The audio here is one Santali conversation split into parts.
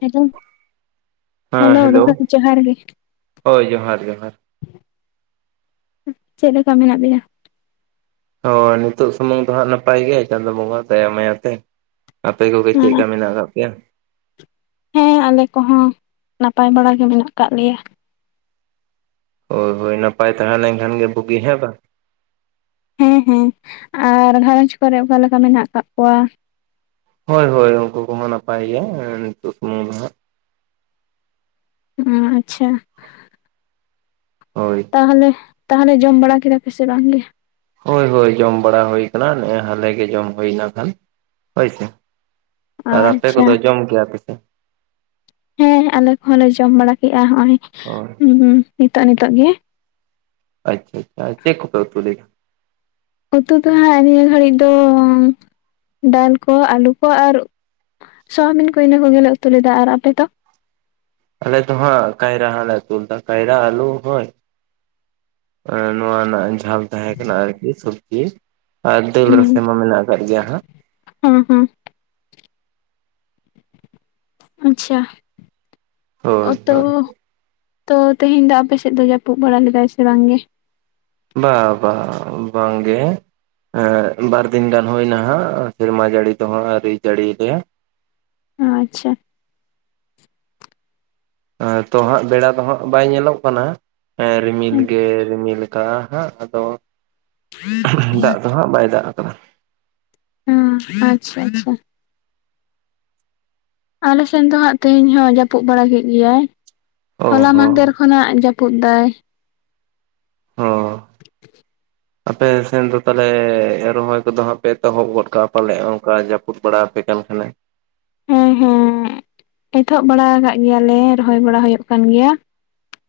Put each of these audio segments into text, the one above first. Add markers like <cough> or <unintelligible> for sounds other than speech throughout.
ᱦᱮᱞᱳ ᱦᱮᱞᱳ ᱫᱟᱫᱟ ᱡᱚᱦᱟᱨ ᱜᱮ ᱦᱳᱭ ᱡᱚᱦᱟᱨ ᱡᱚᱦᱟᱨ ᱪᱮᱫᱞᱮᱠᱟ ᱢᱮᱱᱟᱜ ᱵᱤᱱᱟ ᱦᱚᱭ ᱱᱤᱛᱚᱜ ᱥᱩᱢᱩᱝ ᱫᱚ ᱦᱟᱸᱜ ᱱᱟᱯᱟᱭ ᱜᱮ ᱪᱟᱸᱫᱳ ᱵᱚᱸᱜᱟ ᱫᱟᱭᱟ ᱢᱟᱭᱟ ᱛᱮ᱾ ᱟᱯᱮ ᱠᱚᱜᱮ ᱪᱮᱫᱠᱟ ᱢᱮᱱᱟᱜ ᱠᱟᱜ ᱯᱮᱭᱟ ᱦᱮᱸ ᱟᱞᱮ ᱠᱚᱦᱚᱸ ᱱᱟᱯᱟᱭ ᱵᱟᱲᱟ ᱜᱮ ᱢᱮᱱᱟᱜ ᱠᱟᱜ ᱞᱮᱭᱟ᱾ ᱦᱳᱭ ᱦᱳᱭ ᱱᱟᱯᱟᱭ ᱛᱟᱦᱮᱸ ᱞᱮᱱᱠᱷᱟᱱ ᱜᱮ ᱵᱩᱜᱤ ᱦᱮᱸ ᱵᱟᱝ ᱦᱮᱸ ᱦᱮᱸ ᱟᱨ ᱜᱷᱟᱨᱚᱸᱧᱡᱽ ᱠᱚᱨᱮ ᱚᱠᱟᱞᱮᱠᱟ ᱢᱮᱱᱟᱜ ᱠᱟᱜ ᱠᱚᱣᱟ ᱦᱳᱭ ᱦᱳᱭ ᱩᱱᱠᱩ ᱠᱚᱦᱚᱸ ᱱᱟᱯᱟᱭ ᱜᱮ ᱱᱤᱛᱚᱜ ᱥᱩᱢᱩᱝ ᱫᱚ ᱦᱟᱸᱜ ᱚ ᱟᱪᱪᱷᱟ᱾ ᱦᱳᱭ᱾ ᱛᱟᱦᱚᱞᱮ ᱛᱟᱦᱚᱞᱮ ᱡᱚᱢ ᱵᱟᱲᱟ ᱠᱮᱫᱟ ᱯᱮ ᱥᱮ ᱵᱟᱝᱜᱮ ᱦᱳᱭ ᱦᱳᱭ ᱡᱚᱢ ᱵᱟᱲᱟ ᱦᱩᱭ ᱠᱟᱱᱟ ᱱᱮᱜᱼᱮ ᱦᱟᱞᱮ ᱜᱮ ᱡᱚᱢ ᱦᱩᱭᱱᱟ ᱠᱷᱟᱱ ᱦᱳᱭ ᱥᱮ ᱟᱨ ᱟᱯᱮ ᱟᱪᱪᱷᱟ ᱠᱚᱫᱚ ᱡᱚᱢ ᱠᱮᱜᱼᱟ ᱯᱮ ᱥᱮ ᱦᱮᱸ ᱟᱞᱮ ᱠᱚᱦᱚᱸ ᱞᱮ ᱡᱚᱢ ᱵᱟᱲᱟ ᱠᱮᱜᱼᱟ ᱱᱚᱜᱼᱚᱭ᱾ ᱦᱳᱭ᱾ ᱦᱩᱸ ᱱᱤᱛᱚᱜ ᱱᱤᱛᱚᱜ ᱜᱮ ᱟᱪᱪᱷᱟ ᱟᱪᱪᱷᱟ ᱟᱨ ᱪᱮᱫ ᱠᱚᱯᱮ ᱩᱛᱩ ᱞᱮᱫ ᱩᱛᱩ ᱫᱚ ᱦᱟᱸᱜ ᱱᱤᱭᱟᱹ ᱜᱷᱟᱹᱲᱤᱡ ᱫᱚ ᱫᱟᱞ ᱠᱚ ᱟᱹᱞᱩ ᱠᱚ ᱟᱨ ᱥᱳᱣᱟᱵᱤᱱ ᱠᱚ ᱤᱱᱟᱹ ᱠᱚᱜᱮᱞᱮ ᱩᱛᱩ ᱞᱮᱫᱟ ᱟᱨ ᱟᱯᱮ ᱫᱚ ᱟᱞᱮ ᱫᱚ ᱦᱟᱸᱜ ᱠᱟᱭᱨᱟ ᱦᱟᱸᱜ ᱞᱮ ᱩᱛᱩ ᱞᱮᱫᱟ ᱠᱟᱭᱨᱟ ᱟᱹᱞᱩ ᱦᱚᱭ᱾ ᱮᱸ ᱱᱚᱣᱟ ᱨᱮᱱᱟᱜ ᱡᱷᱟᱞ ᱛᱟᱦᱮᱸ ᱠᱟᱱᱟ ᱟᱨᱠᱤ ᱥᱚᱵᱽᱡᱤ ᱟᱨ ᱫᱟᱹᱞ ᱨᱟᱥᱮ ᱢᱟ ᱢᱮᱱᱟᱜ ᱟᱠᱟᱫ ᱜᱮᱭᱟ ᱦᱟᱸᱜ ᱦᱩᱸ ᱦᱩᱸ ᱟᱪᱪᱷᱟ ᱚ ᱦᱳᱭ ᱛᱚ ᱦᱳᱭ ᱛᱚ ᱛᱮᱦᱮᱧ ᱫᱚ ᱟᱯᱮᱥᱮᱫ ᱫᱚᱭ ᱡᱟᱹᱯᱩᱫ ᱵᱟᱲᱟ ᱞᱮᱫᱟᱭ ᱥᱮ ᱵᱟᱝ ᱜᱮ ᱵᱟ ᱵᱟ ᱵᱟᱝᱜᱮ ᱮᱸ ᱵᱟᱨ ᱫᱤᱱ ᱜᱟᱱ ᱦᱩᱭ ᱱᱟ ᱦᱟᱸᱜ ᱥᱮᱨᱢᱟ ᱡᱟᱹᱲᱤ ᱫᱚ ᱦᱟᱸᱜ ᱟᱹᱣᱨᱤ ᱡᱟᱹᱲᱤᱭ ᱜᱮᱭᱟ᱾ ᱟᱪᱪᱷᱟ᱾ ᱮᱸ ᱛᱚ ᱦᱟᱸᱜ ᱵᱮᱲᱟ ᱫᱚ ᱦᱟᱸᱜ ᱵᱟᱭ ᱧᱮᱞᱚᱜ ᱠᱟᱱᱟ ᱮᱸ ᱨᱤᱢᱤᱞ ᱜᱮ ᱨᱤᱢᱤᱞ ᱛᱟ ᱦᱟᱸᱜ ᱟᱫᱚ ᱫᱟᱜ ᱫᱚ ᱦᱟᱸᱜ ᱵᱟᱭ ᱫᱟᱜ ᱟᱠᱟᱫᱟ᱾ ᱦᱩᱸ ᱟᱪᱪᱷᱟ ᱟᱪᱪᱷᱟ᱾ ᱟᱞᱮ ᱥᱮᱱ ᱫᱚ ᱦᱟᱸᱜ ᱛᱮᱦᱮᱧ ᱦᱚᱸ ᱡᱟᱹᱯᱩᱫ ᱵᱟᱲᱟ ᱠᱮᱫ ᱜᱮᱭᱟᱭ ᱚ ᱦᱚᱞᱟ ᱦᱚᱸ ᱢᱟᱦᱫᱮᱨᱼᱼ ᱠᱷᱚᱱᱟᱜ ᱡᱟᱹᱯᱩᱫ ᱫᱟᱭᱼᱼ ᱦᱚᱸ ᱟᱯᱮ ᱥᱮᱱ ᱫᱚ ᱛᱟᱦᱟᱞᱮ ᱨᱚᱦᱚᱭ ᱠᱚᱫᱚ ᱦᱟᱸᱜ ᱯᱮ ᱮᱛᱚᱦᱚᱵ ᱜᱚᱫ ᱠᱟᱜᱼᱟ? ᱯᱟᱞᱮᱫ ᱚᱱᱠᱟ ᱡᱟᱹᱯᱩᱫ ᱵᱟᱲᱟ ᱟᱯᱮ ᱠᱟᱱ ᱠᱷᱟᱱᱮ᱾ ᱦᱮᱸ ᱦᱮᱸ ᱮᱛᱚᱦᱚᱵ ᱵᱟᱲᱟ ᱟᱠᱟᱫ ᱜᱮᱭᱟᱞᱮ ᱨᱚᱦᱚᱭ ᱵᱟᱲᱟ ᱦᱩᱭᱩᱜ ᱠᱟᱱ ᱜᱮᱭᱟ᱾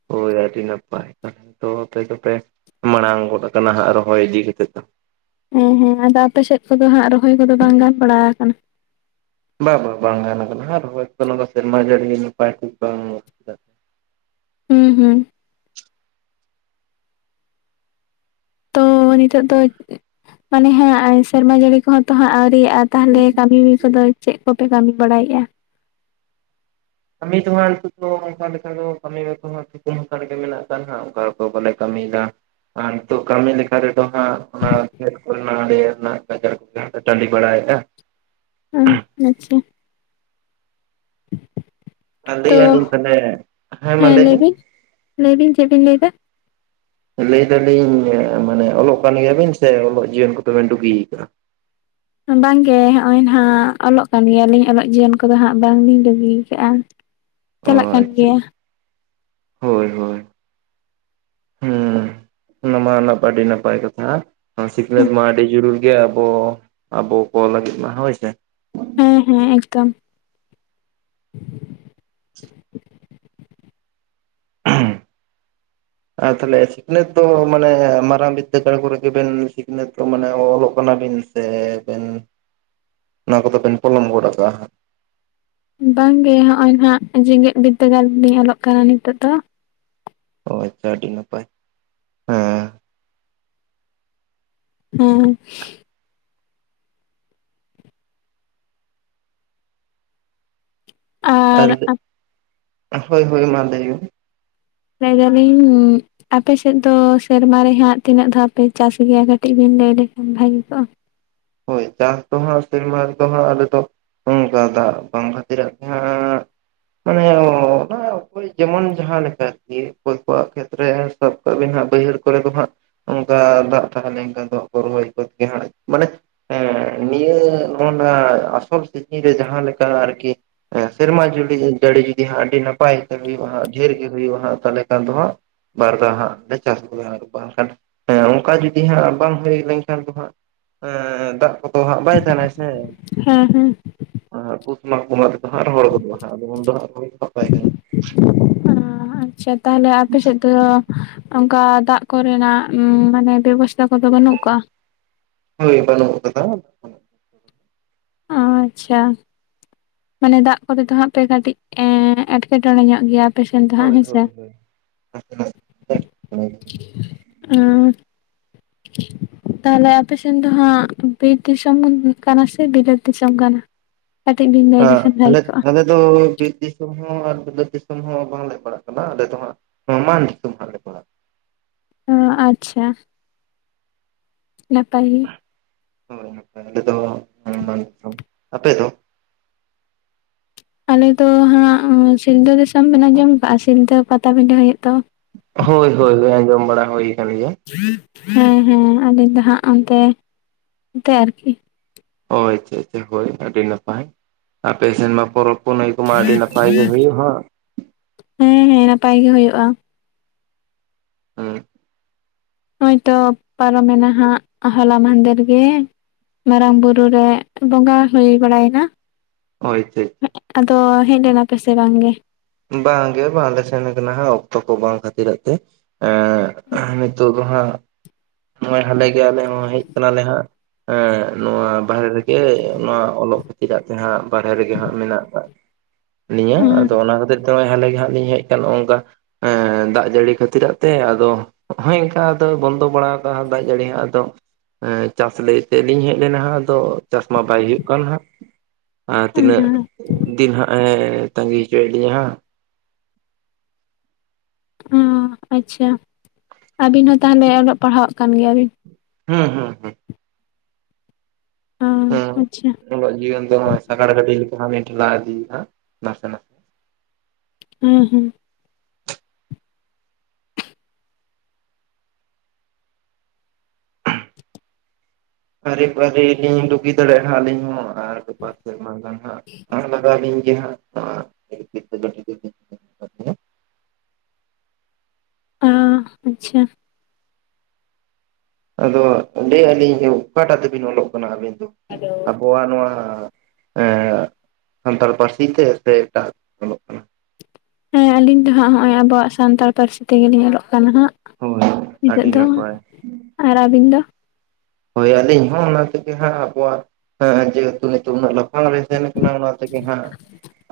ᱦᱳᱭ ᱟᱹᱰᱤ ᱱᱟᱯᱟᱭ <inaudible> ᱛᱚ ᱟᱯᱮ ᱫᱚᱯᱮ ᱢᱟᱲᱟᱝ ᱜᱚᱫᱴᱱ ᱠᱟᱱᱟ ᱦᱟᱸᱜ ᱨᱚᱦᱚᱭ ᱤᱫᱤ ᱠᱟᱛᱮ ᱫᱚ᱾ ᱦᱮᱸ ᱦᱮᱸ ᱟᱫᱚ ᱟᱯᱮ ᱥᱮᱫ ᱠᱚᱫᱚ ᱦᱟᱸᱜ ᱨᱚᱦᱚᱭ ᱠᱚᱫᱚ ᱵᱟᱝ ᱜᱟᱱ ᱵᱟᱲᱟ ᱟᱠᱟᱱᱟ? ᱵᱟ ᱵᱟᱝ ᱵᱟᱝ ᱠᱟᱱᱟ ᱦᱟᱸᱜ ᱨᱚᱦᱟᱭ ᱠᱚᱫᱚ ᱱᱚᱣᱟ ᱫᱚ ᱥᱮᱨᱢᱟ ᱡᱟᱹᱲᱤ ᱱᱟᱯᱟᱭ ᱛᱮ ᱵᱟᱝᱼᱼ ᱦᱩᱸ ᱦᱩᱸ᱾ ᱛᱳ ᱱᱤᱛᱚᱜ ᱫᱚᱭ ᱼᱼ ᱢᱟᱱᱮ ᱦᱟᱸᱜ ᱥᱮᱨᱢᱟ ᱡᱟᱹᱲᱤ ᱠᱚᱦᱚᱸ ᱛᱚ ᱦᱟᱸᱜ ᱟᱹᱣᱨᱤᱭᱟᱜᱼᱟ, ᱛᱟᱦᱚᱞᱮ ᱠᱟᱹᱢᱤ ᱠᱚᱫᱚ ᱪᱮᱫ ᱠᱚᱯᱮ ᱠᱟᱹᱢᱤ ᱵᱟᱲᱟᱭᱮᱫᱼᱟ? ᱠᱟᱹᱢᱤ ᱫᱚ ᱦᱟᱸᱜ ᱱᱤᱛᱚᱜ ᱫᱚ ᱚᱱᱠᱟ ᱞᱮᱠᱟ ᱫᱚ ᱠᱟᱹᱢᱤ ᱠᱚ ᱫᱚ ᱛᱚ ᱦᱟᱸᱜ ᱛᱷᱩᱠᱩᱢ ᱦᱟᱛᱟᱲ ᱜᱮ ᱢᱮᱱᱟᱜ ᱟᱠᱟᱫ ᱦᱟᱸᱜ ᱚᱱᱠᱟ ᱵᱟᱞᱮ ᱠᱟᱹᱢᱤᱭᱮᱫᱟ᱾ ᱟᱨ ᱛᱚ ᱠᱟᱹᱢᱤ ᱞᱮᱠᱟ ᱛᱮᱫᱚ ᱦᱟᱸᱜ ᱚᱱᱟ ᱠᱷᱮᱛ ᱠᱚᱨᱮᱱᱟᱜ ᱟᱲᱮ ᱨᱮᱱᱟᱜ ᱜᱟᱡᱟᱲ ᱠᱚ ᱴᱟᱺᱰᱤ ᱵᱟᱲᱟᱭᱮᱫᱟ᱾ ᱦᱩᱸ ᱟᱪᱪᱷᱟ᱾ ᱟᱨ ᱞᱟᱹᱭ ᱛᱚ ᱮᱜ ᱟᱞᱤᱧ ᱯᱟᱸᱡᱟᱭᱮᱜ‌ ᱟᱭ ᱦᱮᱸ ᱢᱟ ᱞᱟᱹᱭ ᱵᱤᱱᱼᱼ ᱞᱟᱹᱭ ᱵᱤᱱ ᱪᱮᱫ ᱵᱤᱱ ᱞᱟᱹᱭ ᱮᱫᱟ? ᱞᱟᱹᱭ ᱫᱟᱞᱤᱧ ᱢᱟᱱᱮ ᱚᱞᱚᱜ ᱠᱟᱱ ᱜᱮᱭᱟᱵᱤᱱ ᱥᱮ ᱚᱞᱚᱜ ᱡᱤᱭᱚᱱ ᱠᱚᱫᱚᱵᱤᱱ ᱰᱩᱜᱤ ᱟᱠᱟᱜᱼᱟ? ᱵᱟᱝᱜᱮ ᱦᱚᱜᱼᱚᱭ ᱱᱟᱦᱟᱜ ᱚᱞᱚᱜ ᱠᱟᱱ ᱜᱮᱭᱟ ᱞᱤᱧ ᱚᱞᱚᱜ ᱡᱤᱭᱚᱱ ᱠᱚᱫᱚ ᱦᱟᱸᱜ ᱵᱟᱝ ᱞᱤᱧ ᱰᱩᱜᱤ ᱟᱠᱟᱜᱼᱟ᱾ ᱚ ᱪᱟᱞᱟᱜ ᱠᱟᱱ ᱟᱪᱪᱷᱟ ᱜᱮᱭᱟ᱾ ᱦᱳᱭ ᱦᱳᱭ᱾ ᱦᱩᱸ ᱚᱱᱟᱢᱟ ᱱᱟᱯᱟᱭ ᱟᱹᱰᱤ ᱱᱟᱯᱟᱭ ᱠᱟᱛᱷᱟ᱾ ᱥᱤᱠᱷᱱᱟᱹᱛ ᱢᱟ ᱟᱹᱰᱤ ᱡᱩᱨᱩᱲ ᱜᱮᱭᱟ, ᱟᱵᱚ ᱟᱵᱚ ᱠᱚ ᱞᱟᱹᱜᱤᱫ ᱢᱟ ᱦᱳᱭ ᱥᱮ᱾ ᱦᱮᱸ ᱦᱮᱸ ᱮᱠᱫᱚᱢ᱾ ᱟᱨ ᱛᱟᱦᱚᱞᱮ ᱥᱤᱠᱷᱱᱟᱹᱛ ᱫᱚ ᱢᱟᱱᱮ ᱢᱟᱨᱟᱝ ᱵᱤᱫᱽᱫᱟᱹᱜᱟᱲ ᱠᱚᱨᱮ ᱜᱮᱵᱤᱱ ᱥᱤᱠᱷᱱᱟᱹᱛ ᱫᱚ ᱢᱟᱱᱮ ᱚᱞᱚᱜ ᱠᱟᱱᱟ ᱵᱤᱱ? ᱥᱮ ᱵᱤᱱ? ᱚᱱᱟ ᱠᱚ ᱫᱚ ᱵᱤᱱ ᱯᱚᱞᱚᱢ ᱜᱚᱫ ᱟᱠᱟᱜᱼᱟ‍᱾ ᱵᱟᱝᱜᱮ ᱦᱚᱜᱼᱚᱭ ᱱᱟᱦᱟᱜ ᱡᱮᱜᱮᱛ ᱵᱤᱫᱽᱫᱟᱹᱜᱟᱲ ᱨᱤᱞᱤᱧ ᱚᱞᱚᱜ ᱠᱟᱱᱟ ᱱᱤᱛᱚᱜ ᱫᱚ᱾ ᱚ ᱟᱪᱪᱷᱟ ᱟᱹᱰᱤ ᱱᱟᱯᱟᱭ ᱦᱮᱸ᱾ ᱦᱳᱭ᱾ ᱟᱨ ᱟᱞᱤᱧ ᱫᱚ, ᱦᱳᱭ ᱦᱳᱭ ᱢᱟ ᱞᱟᱹᱭ ᱢᱮ᱾ ᱞᱟᱹᱭ ᱫᱟᱞᱤᱧᱼᱼ ᱟᱯᱮ ᱥᱮᱫ ᱫᱚ ᱥᱮᱨᱢᱟ ᱨᱮ ᱦᱟᱸᱜ ᱛᱤᱱᱟᱹᱜ ᱫᱷᱟᱣ ᱯᱮ ᱪᱟᱥ ᱜᱮᱭᱟ ᱠᱟᱹᱴᱤᱡ ᱵᱤᱱ ᱞᱟᱹᱭ ᱞᱮᱠᱷᱟᱱ ᱵᱷᱟᱹᱜᱤ ᱠᱚᱜ-ᱟ? ᱦᱳᱭ ᱪᱟᱥ ᱫᱚ ᱦᱟᱸᱜ ᱥᱮᱨᱢᱟ ᱫᱚ ᱦᱟᱸᱜ ᱟᱞᱮ ᱫᱚ ᱱᱚᱜ ᱱᱚᱝᱠᱟ ᱫᱟᱜ ᱵᱟᱝ ᱠᱷᱟᱹᱛᱤᱨᱟᱜ ᱛᱮ ᱢᱟᱱᱮ ᱚᱱᱟ ᱚᱠᱚᱭ ᱡᱮᱢᱚᱱ ᱡᱟᱦᱟᱸ ᱞᱮᱠᱟ ᱟᱨᱠᱤ ᱚᱠᱚᱭ ᱠᱚᱣᱟᱜ ᱠᱷᱮᱛᱨᱮ᱾ ᱥᱟᱵ ᱠᱟᱜᱵᱤᱱ ᱦᱟᱜ ᱵᱟᱹᱭᱦᱟᱹᱲ ᱠᱚᱨᱮ ᱫᱚ ᱦᱟᱸᱜ᱾ ᱚᱱᱠᱟ ᱫᱟᱜ ᱛᱟᱦᱮ ᱞᱮᱱᱠᱷᱟᱱ ᱫᱟᱜ ᱠᱚ ᱨᱚᱦᱚᱭ ᱠᱚᱜ ᱜᱮᱭᱟ ᱾ᱢᱟᱱᱮ ᱦᱮᱸ ᱱᱤᱭᱟᱹ <unintelligible> ᱟᱥᱚᱞ ᱥᱨᱮᱛᱤ ᱨᱮ ᱡᱟᱦᱟᱸ ᱞᱮᱠᱟ ᱟᱨᱠᱤᱼᱼ ᱦᱮᱸ ᱥᱮᱨᱢᱟ ᱡᱩᱲᱤ ᱡᱟᱹᱲᱤ ᱡᱩᱫᱤ ᱦᱟᱸᱜ ᱟᱹᱰᱤ ᱱᱟᱯᱟᱭ ᱜᱮ ᱦᱩᱭᱩᱜ-ᱟ ᱦᱟᱸᱜ ᱰᱷᱮᱨ ᱜᱮ ᱦᱩᱭᱩᱜ-ᱟ ᱦᱟᱸᱜ ᱛᱟᱦᱚᱞᱮ ᱠᱷᱟᱱ ᱫᱚ ᱦᱟᱸᱜᱼᱼ ᱵᱟᱨ ᱫᱷᱟᱣ ᱦᱟᱸᱜ ᱞᱮ ᱪᱟᱥ ᱟᱠᱟᱫᱟ ᱟᱨ ᱵᱟᱝᱠᱷᱟᱱ ᱦᱮᱸ ᱚᱱᱠᱟ ᱡᱩᱫᱤ ᱦᱟᱸᱜ ᱵᱟᱝ ᱦᱩᱭ ᱞᱮᱱᱠᱷᱟᱱ ᱫᱚ ᱦᱟᱸᱜᱼᱼ ᱦᱮᱸ ᱫᱟᱜ ᱠᱚᱫᱚ ᱦᱟᱜ ᱵᱟᱭ ᱛᱟᱦᱮᱱᱟᱭ ᱥᱮ᱾ ᱦᱮᱸ ᱦᱮᱸ᱾ ᱟᱨ ᱯᱩᱥ ᱢᱟᱜ ᱵᱚᱸᱜᱟ ᱛᱮᱫᱚ ᱦᱟᱜ ᱨᱚᱦᱚᱲ ᱜᱚᱫᱚᱜᱼᱟ, ᱦᱟᱸᱜ ᱩᱱ ᱫᱚ ᱦᱟᱸᱜ ᱨᱚᱦᱚᱭ ᱫᱚ ᱵᱟᱝ ᱜᱟᱱᱚᱜ-ᱟ᱾ ᱟᱪᱪᱷᱟ ᱛᱟᱦᱚᱞᱮ ᱟᱯᱮ ᱥᱮᱫ ᱫᱚ ᱚᱱᱠᱟ ᱫᱟᱜ ᱠᱚᱨᱮᱱᱟᱜ ᱢᱟᱱᱮ ᱵᱮᱵᱚᱥᱼᱼ ᱛᱟ ᱠᱚᱫᱚ ᱵᱟᱹᱱᱩᱜ ᱟᱠᱟᱜ-ᱟ? ᱦᱳᱭ ᱵᱟᱹᱱᱩᱜ ᱠᱟᱫᱟ᱾ ᱟᱪᱪᱷᱟ᱾ ᱢᱟᱱᱮ ᱫᱟᱜ ᱠᱚᱛᱮ ᱫᱚ ᱦᱟᱸᱜ ᱯᱮ ᱠᱟᱹᱴᱤᱡ ᱮᱸᱜ ᱮᱸᱴᱠᱮᱴᱚᱬᱮ ᱧᱚᱜ ᱜᱮᱭᱟ᱾ ᱟᱞᱮᱥᱮᱱ ᱫᱚ ᱦᱟᱜ ᱦᱳᱭ ᱦᱮᱥᱮ ᱦᱳᱭ ᱦᱳᱭ ᱮᱻ <unintelligible> ᱛᱟᱦᱚᱞᱮ ᱟᱯᱮᱥᱮᱱ ᱫᱚ ᱦᱟᱸᱜ ᱵᱤᱨ ᱫᱤᱥᱚᱢ ᱠᱟᱱᱟ ᱥᱮ ᱵᱤᱞᱟᱹᱫ ᱫᱤᱥᱚᱢ ᱠᱟᱱᱟ? ᱠᱟᱹᱴᱤᱡ ᱵᱤᱱ ᱞᱟᱹᱭ ᱞᱮᱠᱷᱟᱱ ᱟᱞᱮ ᱵᱷᱟᱜᱮ ᱠᱚᱜ-ᱟ? ᱟᱞᱮ ᱫᱚ ᱵᱤᱨ ᱫᱤᱥᱚᱢ ᱦᱚᱸ ᱟᱨ ᱵᱤᱨ ᱫᱤᱥᱚᱢ ᱦᱚᱸ ᱵᱟᱝᱞᱮ ᱯᱟᱲᱟᱜ ᱠᱟᱱᱟ ᱟᱞᱮ ᱫᱚ ᱦᱟᱸᱜ, ᱱᱟᱢᱟᱞ ᱫᱤᱥᱚᱢ ᱞᱮ ᱦᱟᱜ ᱯᱟᱲᱟᱜ ᱠᱟᱱᱟ᱾ ᱚ ᱟᱪᱪᱷᱟ ᱱᱟᱯᱟᱭ ᱜᱮ ᱦᱳᱭ ᱟᱞᱮ ᱫᱚ ᱱᱟᱢᱟᱞ ᱫᱤᱥᱚᱢ, ᱟᱯᱮ ᱫᱚ? ᱟᱞᱮᱫᱚ ᱦᱟᱸᱜ ᱥᱤᱞᱫᱟᱹ ᱫᱤᱥᱚᱢ ᱵᱮᱱ ᱟᱡᱚᱢ ᱟᱠᱟᱜ-ᱟ, ᱥᱤᱞᱫᱟᱹ ᱯᱟᱴᱟᱵᱤᱰᱟᱹ ᱦᱩᱭᱩᱜ ᱫᱚ, ᱦᱳᱭ ᱦᱳᱭ ᱟᱸᱡᱚᱢ ᱵᱟᱲᱟ ᱦᱩᱭ ᱟᱠᱟᱱ ᱜᱮᱭᱟ᱾ ᱦᱮᱸ ᱦᱮᱸ ᱟᱞᱤᱧ ᱫᱚ ᱦᱟᱸᱜ ᱚᱱᱛᱮ ᱱᱚᱛᱮ ᱟᱨᱠᱤ ᱦᱳᱭ ᱟᱪᱪᱷᱟ ᱟᱪᱪᱷᱟ ᱦᱳᱭ ᱟᱹᱰᱤ ᱱᱟᱯᱟᱭ ᱟᱯᱮ ᱥᱮᱱᱢᱟ ᱯᱚᱨᱚᱵᱽ ᱠᱩᱱᱟᱭ ᱠᱚᱢᱟ ᱟᱹᱰᱤ ᱱᱟᱯᱟᱭ ᱜᱮ ᱦᱩᱭᱩᱜ-ᱟ ᱦᱟᱜ᱾ ᱦᱮᱸ ᱦᱮᱸ ᱱᱟᱯᱟᱭ ᱜᱮ ᱦᱩᱭᱩᱜ-ᱟ᱾ <unintelligible> ᱦᱚᱭ ᱚ ᱯᱟᱨᱚᱢᱮᱱᱟ ᱦᱟᱜ ᱦᱚᱞᱟ ᱢᱟᱫᱷᱮᱨ ᱜᱮ ᱢᱟᱨᱟᱝ ᱵᱩᱨᱩ ᱨᱮ ᱵᱚᱸᱜᱟ ᱦᱩᱭ ᱵᱟᱲᱟᱭᱮᱱᱟ᱾ <unintelligible> ᱟᱫᱚ ᱦᱮᱡ ᱞᱮᱱᱟ ᱯᱮᱥᱮ ᱵᱟᱝ ᱜᱮ? ᱵᱟᱝ ᱜᱮ ᱵᱟᱝᱞᱮ ᱥᱮᱱ ᱠᱟᱱᱟ ᱚᱠᱛᱚ ᱠᱚ ᱵᱟᱝ ᱠᱷᱟᱹᱛᱤᱨ ᱟᱜ ᱛᱮ, ᱮ ᱱᱤᱛᱚᱜ ᱟ ᱦᱟᱸᱜ ᱱᱚᱜ-ᱚᱭ ᱦᱟᱸᱰᱮ ᱜᱮ ᱟᱞᱮ ᱦᱚᱸ ᱦᱮᱡ ᱠᱟᱱᱟᱞᱮ ᱦᱟᱸᱜ ᱦᱮᱸ ᱱᱚᱣᱟ ᱵᱟᱨᱦᱮ ᱨᱮᱜᱮ ᱱᱚᱣᱟ ᱚᱞᱚᱜ ᱠᱷᱟᱹᱛᱤᱨᱟᱜ ᱛᱮᱦᱟᱸᱜ ᱵᱟᱨᱦᱮ ᱨᱮᱜᱮ ᱦᱟᱸᱜ ᱢᱮᱱᱟᱜ ᱠᱟᱜ ᱟᱹᱞᱤᱧᱟᱹ ᱦᱩᱸ ᱟᱫᱚ ᱚᱱᱟ ᱠᱷᱟᱹᱛᱤᱨ ᱛᱮ ᱦᱟᱞᱮ ᱜᱮ ᱦᱟᱸᱜ ᱞᱤᱧ ᱦᱮᱡ ᱟᱠᱟᱱ ᱱᱚᱜ-ᱚ ᱱᱚᱝᱠᱟ, ᱦᱮ ᱫᱟᱜ ᱡᱟᱹᱲᱤ ᱠᱷᱟᱹᱛᱤᱨᱟᱜ ᱛᱮ ᱟᱫᱚ ᱦᱚᱸᱜ-ᱚᱭ ᱚᱱᱠᱟ ᱵᱚᱱᱫᱚ ᱵᱟᱲᱟ <inaudible> ᱮᱸ ᱪᱟᱥ ᱞᱟᱹᱭᱛᱮ ᱞᱤᱧ ᱦᱮᱡ ᱞᱮᱱᱟ ᱟᱫᱚ ᱪᱟᱥ ᱢᱟ ᱵᱟᱭ ᱦᱩᱭᱩᱜ ᱠᱟᱱ ᱦᱟᱜ, ᱟᱨ ᱦᱩᱸ ᱛᱤᱱᱟᱹᱜ ᱫᱤᱱ ᱦᱟᱸᱜ ᱮ ᱛᱟᱸᱜᱤ ᱦᱚᱪᱚᱭᱮᱫ ᱞᱤᱧᱟ ᱦᱟᱸᱜ, ᱚ ᱟᱪᱪᱷᱟ ᱟᱹᱵᱤᱱ ᱦᱚᱸ ᱛᱟᱦᱚᱞᱮ ᱚᱞᱚᱜ ᱯᱟᱲᱦᱟᱣᱟᱜ ᱠᱟᱱ ᱜᱮᱭᱟ ᱵᱤᱱ? ᱦᱩᱸ ᱦᱩᱸ ᱦᱩᱸ ᱚ ᱟᱪᱪᱷᱟ ᱚᱞᱟᱜ ᱡᱤᱭᱚᱱ ᱫᱚ ᱚᱜᱚᱭ ᱥᱟᱜᱟᱲ ᱜᱟᱹᱰᱤ ᱞᱮᱠᱟ ᱦᱟᱸᱜ ᱞᱤᱧ ᱴᱷᱮᱞᱟᱣ ᱤᱫᱤᱭᱮᱫᱼᱟ ᱱᱟᱥᱮᱱᱟᱜ, ᱦᱩᱸ ᱦᱩᱸ ᱦᱟᱨᱤ ᱯᱷᱟᱨᱤ ᱞᱤᱧ ᱰᱩᱜᱤ ᱫᱟᱲᱮᱭᱟᱜᱼᱟᱜ ᱟᱞᱤᱧ ᱦᱚᱸ, ᱟᱨ ᱜᱟᱯᱟ ᱥᱮᱨᱢᱟ ᱫᱚ ᱦᱟᱸᱜ ᱞᱟᱜᱟᱣ ᱞᱤᱧ ᱜᱮ ᱦᱟᱸᱜ <inaudible> ᱚ ᱟᱪᱪᱷᱟ ᱟᱫᱚ ᱞᱟᱹᱭᱮᱫᱼᱟ ᱞᱤᱧ ᱚᱠᱟᱴᱟᱜ ᱛᱮᱵᱤᱱ ᱚᱞᱚᱜ ᱠᱟᱱᱟ ᱟᱵᱤᱱ ᱫᱚ? ᱦᱮᱞᱳ ᱟᱵᱚᱣᱟᱜ ᱱᱚᱣᱟ ᱮ ᱥᱟᱱᱛᱟᱲ ᱯᱟᱹᱨᱥᱤ ᱛᱮ ᱥᱮ ᱮᱴᱟᱜ ᱚᱞᱚᱜ ᱠᱟᱱᱟ? ᱦᱮᱸ ᱟᱞᱤᱧ ᱫᱚ ᱦᱟᱸᱜ ᱱᱚᱜ ᱚᱭ ᱟᱵᱚᱣᱟᱜ ᱥᱟᱱᱛᱟᱲ ᱯᱟᱹᱨᱥᱤ ᱛᱮᱜᱮᱞᱤᱧ ᱚᱞᱚᱜ ᱠᱟᱱᱟ ᱦᱟᱸᱜ᱾ ᱦᱳᱭ ᱱᱤᱛᱳᱜ ᱟᱹᱰᱤ ᱫᱚ, ᱱᱟᱯᱟᱭ ᱟᱨ ᱟᱹᱵᱤᱱ ᱫᱚ? ᱦᱳᱭ ᱟᱞᱤᱧ ᱦᱚᱸ ᱚᱱᱟ ᱛᱮᱜᱮ ᱦᱟᱸᱜ ᱟᱵᱚᱣᱟᱜ ᱦᱮᱸ ᱡᱮᱦᱮᱛᱩ ᱱᱤᱛᱚ ᱩᱱᱟ. ᱜ ᱞᱟᱯᱷᱟᱝ ᱞᱤᱱ ᱥᱮᱱ ᱟᱠᱟᱱᱟ ᱚᱱᱟ ᱛᱮᱜᱮᱢ ᱦᱟᱜ,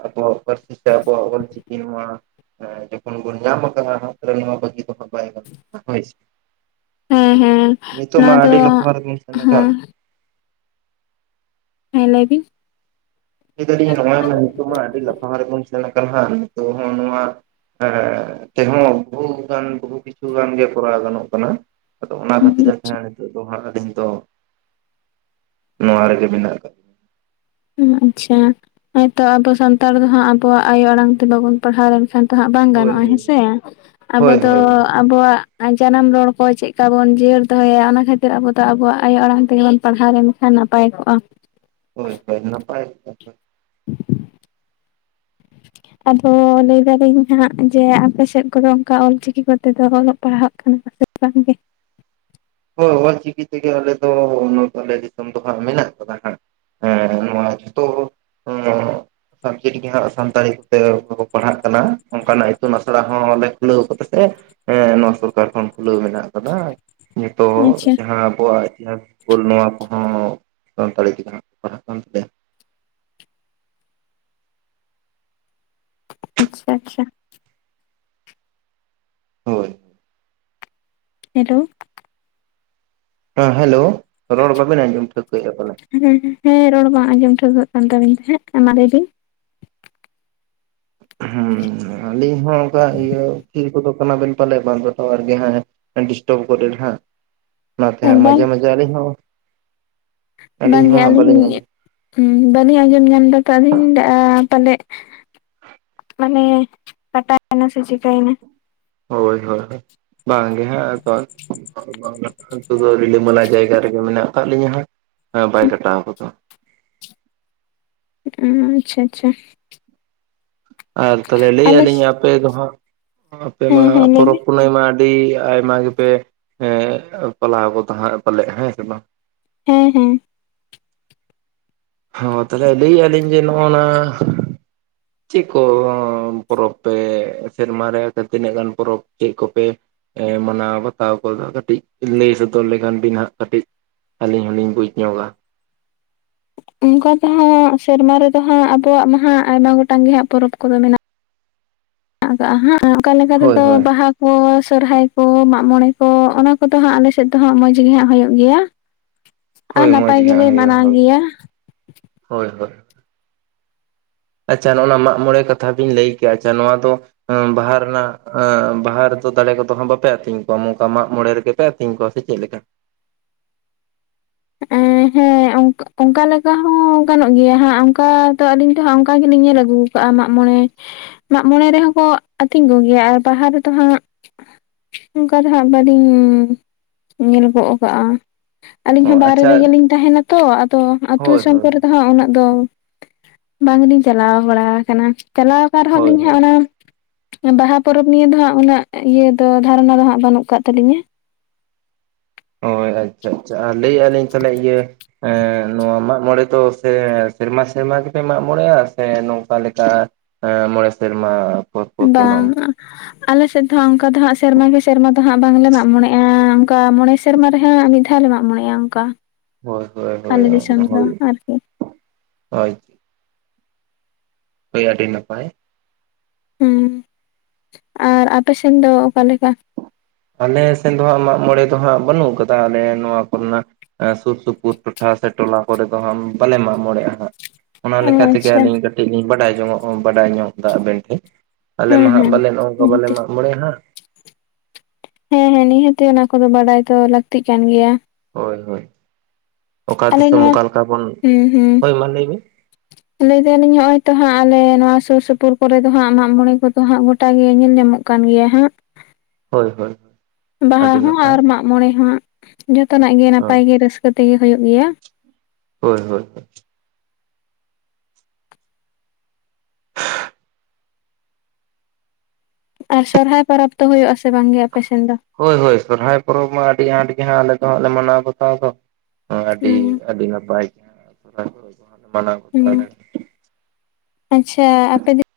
ᱟᱵᱚᱣᱟᱜ ᱯᱟᱹᱨᱥᱤ ᱛᱮ ᱟᱵᱚᱣᱟᱜ ᱚᱞᱪᱤᱠᱤ ᱱᱚᱣᱟ ᱮ ᱡᱚᱠᱷᱚᱱ ᱵᱚᱱ ᱧᱟᱢᱟ ᱟᱠᱟᱜ ᱦᱟᱜ ᱱᱚᱣᱟ ᱵᱟᱜᱤ ᱫᱚ ᱵᱟᱭ ᱜᱟᱱᱚᱜ-ᱟ ᱦᱳᱭ ᱥᱮ, ᱦᱮᱸ ᱦᱮᱸ ᱱᱚᱣᱟ ᱫᱚ ᱟᱹᱰᱤ ᱦᱮᱸ <unintelligible> ᱦᱮ ᱞᱟ. ᱭ ᱵᱤᱱ, ᱞᱟᱹᱭ ᱫᱟᱞᱤᱧ ᱱᱚᱜᱚᱭ ᱱᱤᱛᱚᱜ ᱢᱟ ᱟᱹᱰᱤ ᱞᱟᱯᱷᱟᱝ ᱨᱮᱵᱚᱱ ᱥᱮᱱ ᱠᱟᱱᱟ ᱦᱟᱜ ᱱᱤᱛᱚᱜ ᱦᱚᱸ ᱱᱚᱣᱟ ᱦᱮ ᱛᱮᱦᱚ ᱵᱚᱦᱩ ᱜᱟᱱ ᱵᱦᱩ <unintelligible> ᱠᱤᱪᱷᱩ ᱜᱟᱱ ᱜᱮ ᱠᱚᱨᱟᱣ ᱜᱟᱱᱚᱜ ᱠᱟᱱᱟ ᱾ ᱟᱫᱚ ᱚᱱᱟ ᱦᱩᱸ ᱠᱷᱟᱛᱤᱨ ᱟᱛᱮ ᱦᱟᱜ ᱱᱤᱛᱚᱜ ᱫᱚ ᱦᱟᱸᱜ ᱟᱞᱤᱧ ᱫᱚᱼᱼ ᱱᱚᱣᱟ ᱨᱮᱜᱮ ᱢᱮᱱᱟᱜ ᱟᱠᱟᱫᱼᱼ ᱦᱩᱸ ᱟᱪᱪᱷᱟ ᱦᱚᱭ ᱛᱚ ᱟᱵᱚ ᱥᱟᱱᱛᱟᱲ ᱫᱚ ᱦᱟᱜ ᱟᱵᱚᱣᱟᱜ ᱟᱭᱳ ᱟᱲᱟᱝ ᱛᱮ ᱵᱟᱵᱚᱱ ᱯᱟᱲᱦᱟᱣ ᱞᱮᱱᱠᱷᱟᱱ, ᱛᱚ ᱦᱟᱜ ᱵᱟᱝ ᱦᱳᱭ ᱜᱟᱱᱚᱜᱼᱟ ᱦᱮᱸᱥᱮ ᱟᱵᱚ ᱦᱳᱭ ᱫᱚ ᱦᱳᱭ ᱦᱳᱭ ᱟᱵᱚᱣᱟᱜ ᱟᱪᱟᱨᱚᱱ ᱨᱚᱲ ᱠᱚ ᱪᱮᱫ ᱠᱟ ᱵᱟᱱ ᱡᱤᱭᱟᱹᱲ ᱫᱚᱦᱚᱭᱟ ᱚᱱᱟ ᱠᱷᱟᱹᱛᱤᱨ ᱟᱵᱚ ᱫᱚ ᱟᱵᱚᱣᱟᱜ ᱟᱭᱳ ᱟᱲᱟᱝ ᱛᱮᱜᱮ ᱵᱚᱱ ᱯᱟᱲᱦᱟᱣ ᱞᱮᱱᱼᱼᱼ ᱠᱷᱟᱱ ᱱᱟᱯᱟᱭ ᱠᱚᱼᱟ ᱾ ᱦᱚᱭ ᱦᱚᱭ ᱱᱟᱯᱟᱭ <inaudible> ᱟᱫᱚ ᱞᱟᱹᱭ ᱫᱟᱞᱤᱧ ᱦᱟᱸᱜ ᱡᱮ ᱟᱯᱮ ᱥᱮᱫ ᱠᱚᱫᱚ ᱚᱱᱠᱟ ᱚᱞ ᱪᱤᱠᱤ ᱠᱚᱛᱮ ᱫᱚ ᱚᱞᱚᱜ ᱯᱟᱲᱦᱟᱜ, ᱠᱟᱱᱟ ᱯᱟᱥᱮ ᱵᱟᱝᱜᱮ <unintelligible> ᱦᱳᱭ ᱚᱞᱪᱤᱠᱤ ᱛᱮᱜᱮ ᱟᱞᱮ ᱫᱚ ᱱᱚ <unintelligible> ᱟᱞᱮ ᱫᱤᱥᱚᱢ ᱫᱚ ᱦᱟᱸᱜ ᱢᱮᱱᱟᱜ ᱠᱟᱫᱟ ᱦᱟᱸᱜ ᱦᱮᱸ ᱱᱚᱣᱟ ᱛᱚ ᱦᱚᱸ ᱚᱞ ᱪᱤᱠᱤ ᱜᱮ ᱦᱟᱜ ᱥᱟᱱᱛᱟᱲᱤ ᱛᱮ ᱯᱟᱲᱦᱟᱜ ᱠᱟᱱᱟ ᱚᱱᱠᱟ ᱱᱟᱜ ᱤᱛᱩᱱ ᱟᱥᱲᱟ ᱦᱚᱸᱞᱮ ᱠᱷᱩᱞᱟᱹᱣ ᱟᱠᱟᱫᱟ ᱥᱮ ᱾ ᱦᱮᱸ ᱱᱚᱣᱟ ᱥᱚᱨᱠᱟᱨ ᱠᱷᱚᱱ ᱠᱷᱩᱞᱟᱹᱣ ᱢᱮᱱᱟᱜ ᱟᱠᱟᱫᱟ, ᱱᱤᱛᱚᱜ ᱟᱪᱪᱷᱟ ᱡᱟᱦᱟᱸ ᱟᱵᱚᱣᱟᱜᱼᱼᱼ ᱦᱩᱞ ᱢᱟᱦᱟ ᱠᱚᱦᱚ ᱥᱟᱱᱛᱟᱲᱤ ᱛᱮ ᱱᱟᱸᱜ ᱠᱚ ᱯᱟᱲᱦᱟᱜ ᱠᱟᱱ ᱛᱟᱞᱮᱭᱟ ᱾ ᱟᱪᱪᱷᱟ ᱟᱪᱪᱷᱟ ᱦᱚᱭ ᱦᱮᱞᱳ ᱦᱮ ᱦᱮᱞᱳ ᱨᱚᱲ ᱵᱟᱵᱤᱱ ᱟᱡᱚᱢ ᱴᱷᱟᱹᱭᱠᱟᱹᱭᱮᱫ ᱯᱟᱞᱮ ᱾ ᱦᱮᱸ ᱦ ᱦᱮᱸ ᱨᱚᱲ ᱵᱟᱝ ᱟᱡᱚᱢ ᱴᱷᱟ. ᱣᱠᱟ. ᱠᱟᱱ ᱛᱟᱵᱤᱱ ᱛᱟᱦᱮᱫ ᱮ ᱢᱟ ᱞᱟᱹᱭ ᱵᱤᱱ ᱦᱮᱸ ᱟᱹᱞᱤᱧ ᱦᱚᱸ ᱚᱱᱠᱟ ᱤᱭᱟᱹ ᱛᱤᱨ ᱠᱚᱫᱚ ᱠᱟᱱᱟᱵᱤᱱ ᱯᱟᱞᱮ ᱵᱟᱝ ᱫᱚ ᱴᱟᱣᱟᱨ ᱜᱮ ᱦᱮᱼᱼ ᱰᱤᱥᱴᱟᱵᱽ ᱠᱚᱨᱮ ᱦᱟᱸᱜ ᱚᱱᱟᱛᱮ ᱦᱟᱸᱜ ᱵᱟᱝ ᱢᱟᱡᱷᱮ ᱢᱟᱡᱷᱮ ᱟᱹᱞᱤᱧ ᱦᱚᱸ ᱟᱹᱞᱤᱧ ᱵᱟᱝᱜᱮ ᱦᱚᱸ ᱦᱟᱸᱜ ᱟᱞᱤᱧ ᱵᱟᱹᱞᱤᱧ ᱟᱸᱡᱚᱢ ᱵᱟᱹᱞᱤᱧ ᱟᱡᱚᱢ ᱧᱟᱢ ᱫᱟ ᱛᱚ ᱟᱹᱞᱤᱧ ᱞᱤᱧ ᱞᱟᱹᱭ ᱮᱫᱟ ᱯᱟᱞᱮᱫᱼᱼᱼ ᱢᱟᱱᱮ ᱠᱟᱴᱟᱜ ᱠᱟᱱᱟ ᱥᱮ ᱪᱮᱠᱟᱭᱮᱱᱟ ᱾ ᱦᱳᱭ ᱦᱳᱭ ᱵᱟᱝᱜᱮ ᱦᱟᱸᱜ ᱟᱫᱚ ᱱᱤᱛᱚᱜ <unintelligible> ᱫᱚ ᱨᱤᱞᱟᱹᱢᱟᱞᱟ ᱡᱟᱭᱜᱟ ᱨᱮᱜᱮ ᱢᱮᱱᱟᱜ ᱟᱠᱟᱫ ᱞᱤᱧᱟᱹ ᱦᱟᱸᱜ ᱵᱟᱭ ᱠᱟᱴᱟᱣ ᱜᱚᱫᱚ᱾ ᱩ ᱟᱪᱪᱷᱟ ᱟᱪᱪᱷᱟ ᱟᱨ ᱛᱟᱦᱚᱞᱮ ᱞᱟᱹᱭᱮᱫ ᱟᱞᱮ ᱞᱤᱧ ᱟᱯᱮ ᱫᱚ ᱦᱟᱸᱜ, ᱟᱯᱮ ᱢᱟ ᱦᱮᱸ ᱦᱮᱸ ᱞᱟᱹᱭ ᱯᱚᱨᱚᱵᱽ ᱵᱤᱱ ᱯᱩᱱᱟᱹᱭ ᱢᱟ ᱟᱹᱰᱤ ᱟᱭᱢᱟ ᱜᱮᱯᱮ ᱮ ᱯᱟᱞᱟᱣ ᱜᱚᱫᱟ ᱦᱟ ᱯᱟᱞᱮᱫ ᱦᱮᱸ ᱥᱮ ᱵᱟᱝ ᱾ ᱦᱮᱸ ᱦᱮᱸ ᱦᱚᱸ ᱛᱟᱞᱦᱮ ᱞᱟᱹᱭ ᱟᱹᱞᱤᱧ ᱡᱮ ᱱᱚᱜ-ᱚ ᱱᱟᱼᱼ ᱪᱮᱫ ᱠᱚ ᱯᱚᱨᱚᱵᱽ ᱯᱮ ᱥᱮᱨᱢᱟ ᱨᱮ ᱥᱮ ᱛᱤᱱᱟᱹᱜ ᱜᱟᱱ ᱯᱚᱨᱚᱵᱽ ᱪᱮᱫ ᱠᱚᱯᱮᱼᱼ ᱢᱟᱱᱟᱣ ᱵᱟᱛᱟᱣ ᱠᱚᱫᱚ ᱠᱟᱹᱴᱤᱡ, ᱞᱟᱹᱭ ᱥᱚᱫᱚᱨ ᱞᱮᱠᱷᱟᱱ ᱵᱤᱱ ᱦᱟᱸᱜ ᱠᱟᱹᱴᱤᱡᱼᱼ ᱟᱹᱞᱤᱧ ᱦᱚᱞᱤᱧ ᱵᱩᱡᱽ ᱧᱚᱜᱟ ᱾ ᱚᱱᱠᱟ ᱛᱚ ᱦᱟᱸ ᱥᱮᱨᱢᱟ ᱨᱮᱫᱚ ᱦᱟᱸᱜ ᱟᱵᱚᱣᱟᱜ ᱢᱟ ᱦᱟᱜ ᱟᱭᱢᱟ ᱜᱚᱴᱟᱝ ᱜᱮ ᱦᱟᱸᱜ ᱯᱚᱨᱚᱵᱽ ᱠᱚᱫᱚ ᱢᱮᱱᱟᱜ ᱾ <unintelligible> ᱚᱱᱠᱟ ᱞᱮᱠᱟ ᱦᱳᱭ ᱛᱮᱫᱚ ᱦᱳᱭ ᱵᱟᱦᱟ ᱥᱚᱨᱦᱟᱭ ᱠᱚ ᱢᱟᱜ ᱢᱚᱬᱮ ᱠᱚ ᱚᱱᱟ ᱠᱚᱫᱚ ᱦᱟᱸᱜ ᱟᱞᱮ ᱥᱮᱫ ᱫᱚᱦᱟᱸᱜ ᱢᱚᱸᱡᱽ ᱜᱮ ᱦᱟᱸᱜ ᱦᱩᱭᱩᱜ ᱜᱮᱭᱟ ᱾ ᱟ ᱦᱳᱭ ᱱᱟᱯᱟᱭ ᱢᱚᱸᱡᱽ ᱜᱮᱞᱮ ᱢᱟᱱᱟᱣ ᱜᱮᱭᱟ ᱾ ᱦᱚᱭ ᱦᱚᱭ ᱟᱪᱪᱷᱟ ᱱᱚᱜᱼᱚ ᱱᱟ ᱢᱟᱜ ᱢᱚᱬᱮ ᱠᱟᱛᱷᱟ ᱵᱤᱱ ᱞᱟᱹᱭ ᱠᱮ ᱟᱪᱪᱷᱟ ᱱᱚᱣᱟ ᱫᱚ, ᱵᱟᱦᱟ ᱨᱮᱱᱟᱜ ᱵᱟᱦᱟ ᱨᱮᱫᱚ ᱫᱟᱲᱮ ᱠᱚᱫᱚ ᱦᱟᱸᱜ ᱵᱟᱯᱮ ᱟᱹᱛᱤᱧ ᱠᱚᱣᱟ ᱢᱚᱠᱟ ᱢᱟᱜ ᱢᱚᱲᱮ ᱨᱮᱜᱮᱼᱼ ᱯᱮ ᱟᱹᱛᱤᱧ ᱠᱚᱣᱟ ᱥᱮ ᱪᱮᱫ ᱞᱮᱠᱟ? ᱮᱸ ᱦᱮᱸ ᱚᱱᱠᱟ ᱞᱮᱠᱟ ᱦᱚᱸ ᱜᱟᱱᱚᱜ ᱜᱮᱭᱟ ᱦᱟᱸᱜ ᱚᱱᱠᱟ ᱫᱚ ᱟᱹᱞᱤᱧ ᱫᱚ ᱦᱟᱸᱜ ᱚᱝᱠᱟ ᱜᱮᱞᱤᱧ ᱧᱮᱞ ᱟᱹᱜᱩ ᱠᱟᱜ ᱢᱟᱜ ᱢᱚᱬᱮ, ᱢᱟᱜ ᱢᱚᱬᱮ ᱨᱮᱦᱚᱸ ᱠᱚ ᱟᱹᱛᱤᱧ ᱠᱚᱜᱮᱭᱟ ᱟᱨ ᱵᱟᱦᱟ ᱨᱮᱫᱚ ᱦᱟᱸᱜᱼᱼ ᱚᱝᱠᱟ ᱫᱚ ᱦᱟᱸᱜ ᱵᱟᱞᱤᱧ ᱧᱮᱞ ᱜᱚᱫ ᱠᱟᱜ-ᱟ ᱟᱹᱞᱤᱧ ᱚ ᱦᱚᱸ ᱵᱟᱦᱨᱮ ᱟᱪᱪᱷᱟ ᱨᱮᱜᱮ ᱞᱤᱧ ᱛᱟᱦᱮ ᱱᱟᱛᱚ, ᱟᱫᱚ ᱟᱛᱩ ᱦᱳᱭ ᱫᱤᱥᱚᱢ ᱦᱳᱭ ᱠᱚᱨᱮ ᱫᱚ ᱦᱟᱸᱜ ᱩᱱᱟᱹᱜ ᱫᱚ ᱵᱟᱝᱞ ᱤᱧ ᱪᱟᱞᱟᱣ ᱵᱟᱲᱟ ᱠᱟᱱᱟ᱾ ᱪᱟᱞᱟᱣ ᱟᱠᱟᱱ ᱨᱮ ᱦᱳᱭ ᱦᱚᱸᱞᱤᱧ ᱦᱟᱸᱜ ᱦᱳᱭ ᱚᱱᱟᱼᱼ ᱵᱟᱦᱟ ᱯᱚᱨᱚᱵᱽ ᱱᱤᱭᱮ ᱫᱚ ᱦᱟᱸᱜ ᱩᱱᱟᱹᱜ ᱤᱭᱟᱹ ᱫᱚ ᱫᱷᱟᱨᱚᱱᱟ ᱫᱚ ᱦᱟᱸᱜ ᱵᱟᱹᱱᱩᱜ ᱠᱟᱜ ᱛᱟᱹᱟᱞᱤᱧᱟ ᱾ ᱦᱚᱭ ᱟᱪᱪᱷᱟ ᱟᱪᱪᱷᱟ ᱟᱨ ᱞᱟᱹᱭᱮᱜ ᱟᱞᱤᱧ ᱛᱟᱦᱚᱞᱮ ᱤᱭᱟᱹᱼᱼ ᱮᱸ ᱱᱚᱣᱟ ᱢᱟᱜ ᱢᱚᱲᱮ ᱫᱚ ᱥᱮ ᱥᱮᱨᱢᱟ ᱥᱮᱨᱢᱟ ᱜᱮᱯᱮ ᱢᱟᱜ ᱢᱚᱬᱮᱟ ᱥᱮ ᱱᱚᱝᱠᱟ ᱞᱮᱠᱟ ᱢᱚᱬᱮ ᱥᱮᱨᱢᱟ? ᱯᱚᱨ ᱯᱚᱨ ᱯᱮ ᱢᱟᱜ ᱵᱟᱝ ᱢᱚᱬᱮᱜᱼᱟ? ᱟᱞᱮ ᱥᱮᱫ ᱫᱚ ᱦᱟᱸᱜ ᱚᱝᱠᱟ ᱫᱚ ᱦᱟᱸᱜ ᱥᱮᱨᱢᱟ ᱜᱮ ᱥᱮᱨᱢᱟ ᱫᱚ ᱦᱟᱸᱜ ᱵᱟᱝᱞᱮ ᱢᱟᱜ ᱢᱚᱬᱮᱟ ᱚᱝᱠᱟ ᱢᱚᱬᱮ ᱥᱮᱨᱢᱟ ᱨᱮ ᱦᱟᱸᱜ ᱢᱤᱫ ᱫᱷᱟ ᱞᱮ ᱢᱟᱜ ᱢᱚᱬᱮᱟ ᱚᱝᱠᱟ᱾ ᱦᱳᱭ ᱦᱳᱭ ᱟᱨᱠᱤ ᱦᱳᱭ-ᱦᱳᱭ ᱦᱳᱭ ᱟᱹᱰᱤ ᱱᱟᱯᱟᱭ ᱦᱩᱸ ᱟᱨ ᱟᱯᱮ ᱥᱮᱱ ᱫᱚ ᱚᱠᱟ ᱞᱮᱠᱟ? ᱟᱞᱮ ᱥᱮᱱ ᱫᱚ ᱦᱟᱸᱜ ᱢᱟᱜ ᱢᱚᱬᱮ ᱫᱚ ᱦᱟᱸᱜ ᱵᱟᱹᱱᱩᱜ ᱠᱟᱫᱟ ᱟᱞᱮ ᱱᱚᱣᱟ ᱠᱚᱨᱮᱱᱟ᱾ ᱥᱩᱨ ᱥᱩᱯᱩᱨ ᱴᱚᱴᱷᱟ ᱥᱮ ᱴᱚᱞᱟ ᱠᱚᱨᱮ ᱫᱚ ᱦᱟᱸᱜ ᱵᱟᱞᱮ ᱢᱟᱜ ᱢᱚᱬᱮᱟ ᱦᱟᱸᱜ᱾ ᱚᱱᱟ ᱚ ᱞᱮᱠᱟ ᱛᱮᱜᱮ ᱟᱪᱪᱷᱟ ᱟᱹᱞᱤᱧ ᱠᱟᱹᱴᱤᱡ ᱞᱤᱧ ᱵᱟᱰᱟᱭ ᱡᱚᱝᱚᱜ ᱵᱟᱰᱟᱭ ᱧᱚᱜ ᱫᱟ ᱟᱵᱮᱱ ᱴᱷᱮᱡ᱾ ᱟᱞᱮ ᱦᱮᱸ ᱢᱟ ᱦᱟᱸᱜ ᱦᱮᱸ ᱵᱟᱞᱮ ᱱᱚᱜ-ᱚᱝᱠᱟ ᱵᱟᱞᱮ ᱱᱤᱦᱟᱹᱛᱤ ᱢᱟᱜ ᱢᱚᱬᱮ ᱟ ᱦᱟᱸᱜ᱾ ᱦᱮᱸ ᱦᱮᱸ ᱱᱤᱦᱟᱹᱛᱤ ᱚᱱᱟ ᱠᱚᱫᱚ ᱵᱟᱰᱟᱭ ᱫᱚ ᱞᱟᱹᱠᱛᱤ ᱠᱟᱱ ᱜᱮᱭᱟ᱾ ᱦᱳᱭ ᱦᱳᱭ ᱚᱠᱟ ᱟᱞᱮ ᱫᱤᱥᱚᱢ ᱱᱚᱣᱟ ᱚᱠᱟ ᱞᱮᱠᱟ ᱵᱚᱱ ᱦᱩᱸ ᱦᱩᱸ ᱦᱳᱭ ᱢᱟ ᱞᱟᱹᱭ ᱵᱤᱱ, <unintelligible> ᱞᱟᱹᱭ ᱫᱟᱞᱤᱧ ᱦᱸᱚᱜ ᱚᱭ ᱛᱚ ᱦᱟᱸᱜ ᱟᱞᱮ ᱱᱚᱣᱟ ᱥᱩᱨ ᱥᱩᱯᱩᱨ ᱠᱚᱨᱮ ᱫᱚ ᱦᱟᱸᱜ ᱢᱟᱜ ᱢᱚᱬᱮ ᱠᱚᱫᱚ ᱦᱟᱸᱜ ᱜᱚᱴᱟ ᱜᱮ ᱧᱮᱞ ᱧᱟᱢᱚᱜ ᱠᱟᱱ ᱜᱮᱭᱟ ᱦᱟᱸᱜ᱾ ᱦᱳᱭ ᱦᱳᱭ ᱵᱟᱦᱟ ᱟᱹᱰᱤ ᱦᱚᱸ ᱱᱟᱯᱟᱭ ᱟᱨ ᱢᱟᱜ ᱢᱚᱬᱮ ᱦᱚᱸ ᱡᱚᱛᱚ ᱱᱟᱜ ᱜᱮ ᱦᱳᱭ ᱱᱟᱯᱟᱭ ᱜᱮ ᱨᱟᱹᱥ- ᱠᱟᱹ ᱛᱮᱜᱮ ᱦᱩᱭᱩᱜ ᱜᱮᱭᱟ᱾ ᱦᱳᱭ ᱦᱳᱭ ᱦᱳᱭ ᱟᱨ ᱥᱚᱦᱨᱟᱭ ᱯᱚᱨᱚᱵᱽ ᱫᱚ ᱦᱩᱭᱩᱜ ᱟ ᱥᱮ ᱵᱟᱝ ᱜᱮ ᱟᱯᱮ ᱥᱮᱱ ᱫᱚ? ᱦᱳᱭ ᱦᱳᱭ ᱥᱚᱨᱦᱟᱭ ᱯᱚᱨᱚᱵᱽ ᱢᱟ ᱟᱹᱰᱤ ᱟᱸᱴ ᱜᱮ ᱦᱟᱸᱜ ᱟᱞᱮ ᱫᱚ ᱦᱟᱸᱜ ᱞᱮ ᱢᱟᱱᱟᱣ ᱵᱟᱛᱟᱣ ᱫᱚ᱾ ᱟᱰᱤ ᱦᱩᱸ ᱟᱹᱰᱤ ᱱᱟᱯᱟᱭ ᱜᱮ <unintelligible> ᱢᱟᱱᱟᱣ ᱦᱩᱸ ᱵᱟᱛᱟᱣ ᱟᱞᱮ ᱟᱪᱪᱷᱟ ᱟᱯᱮ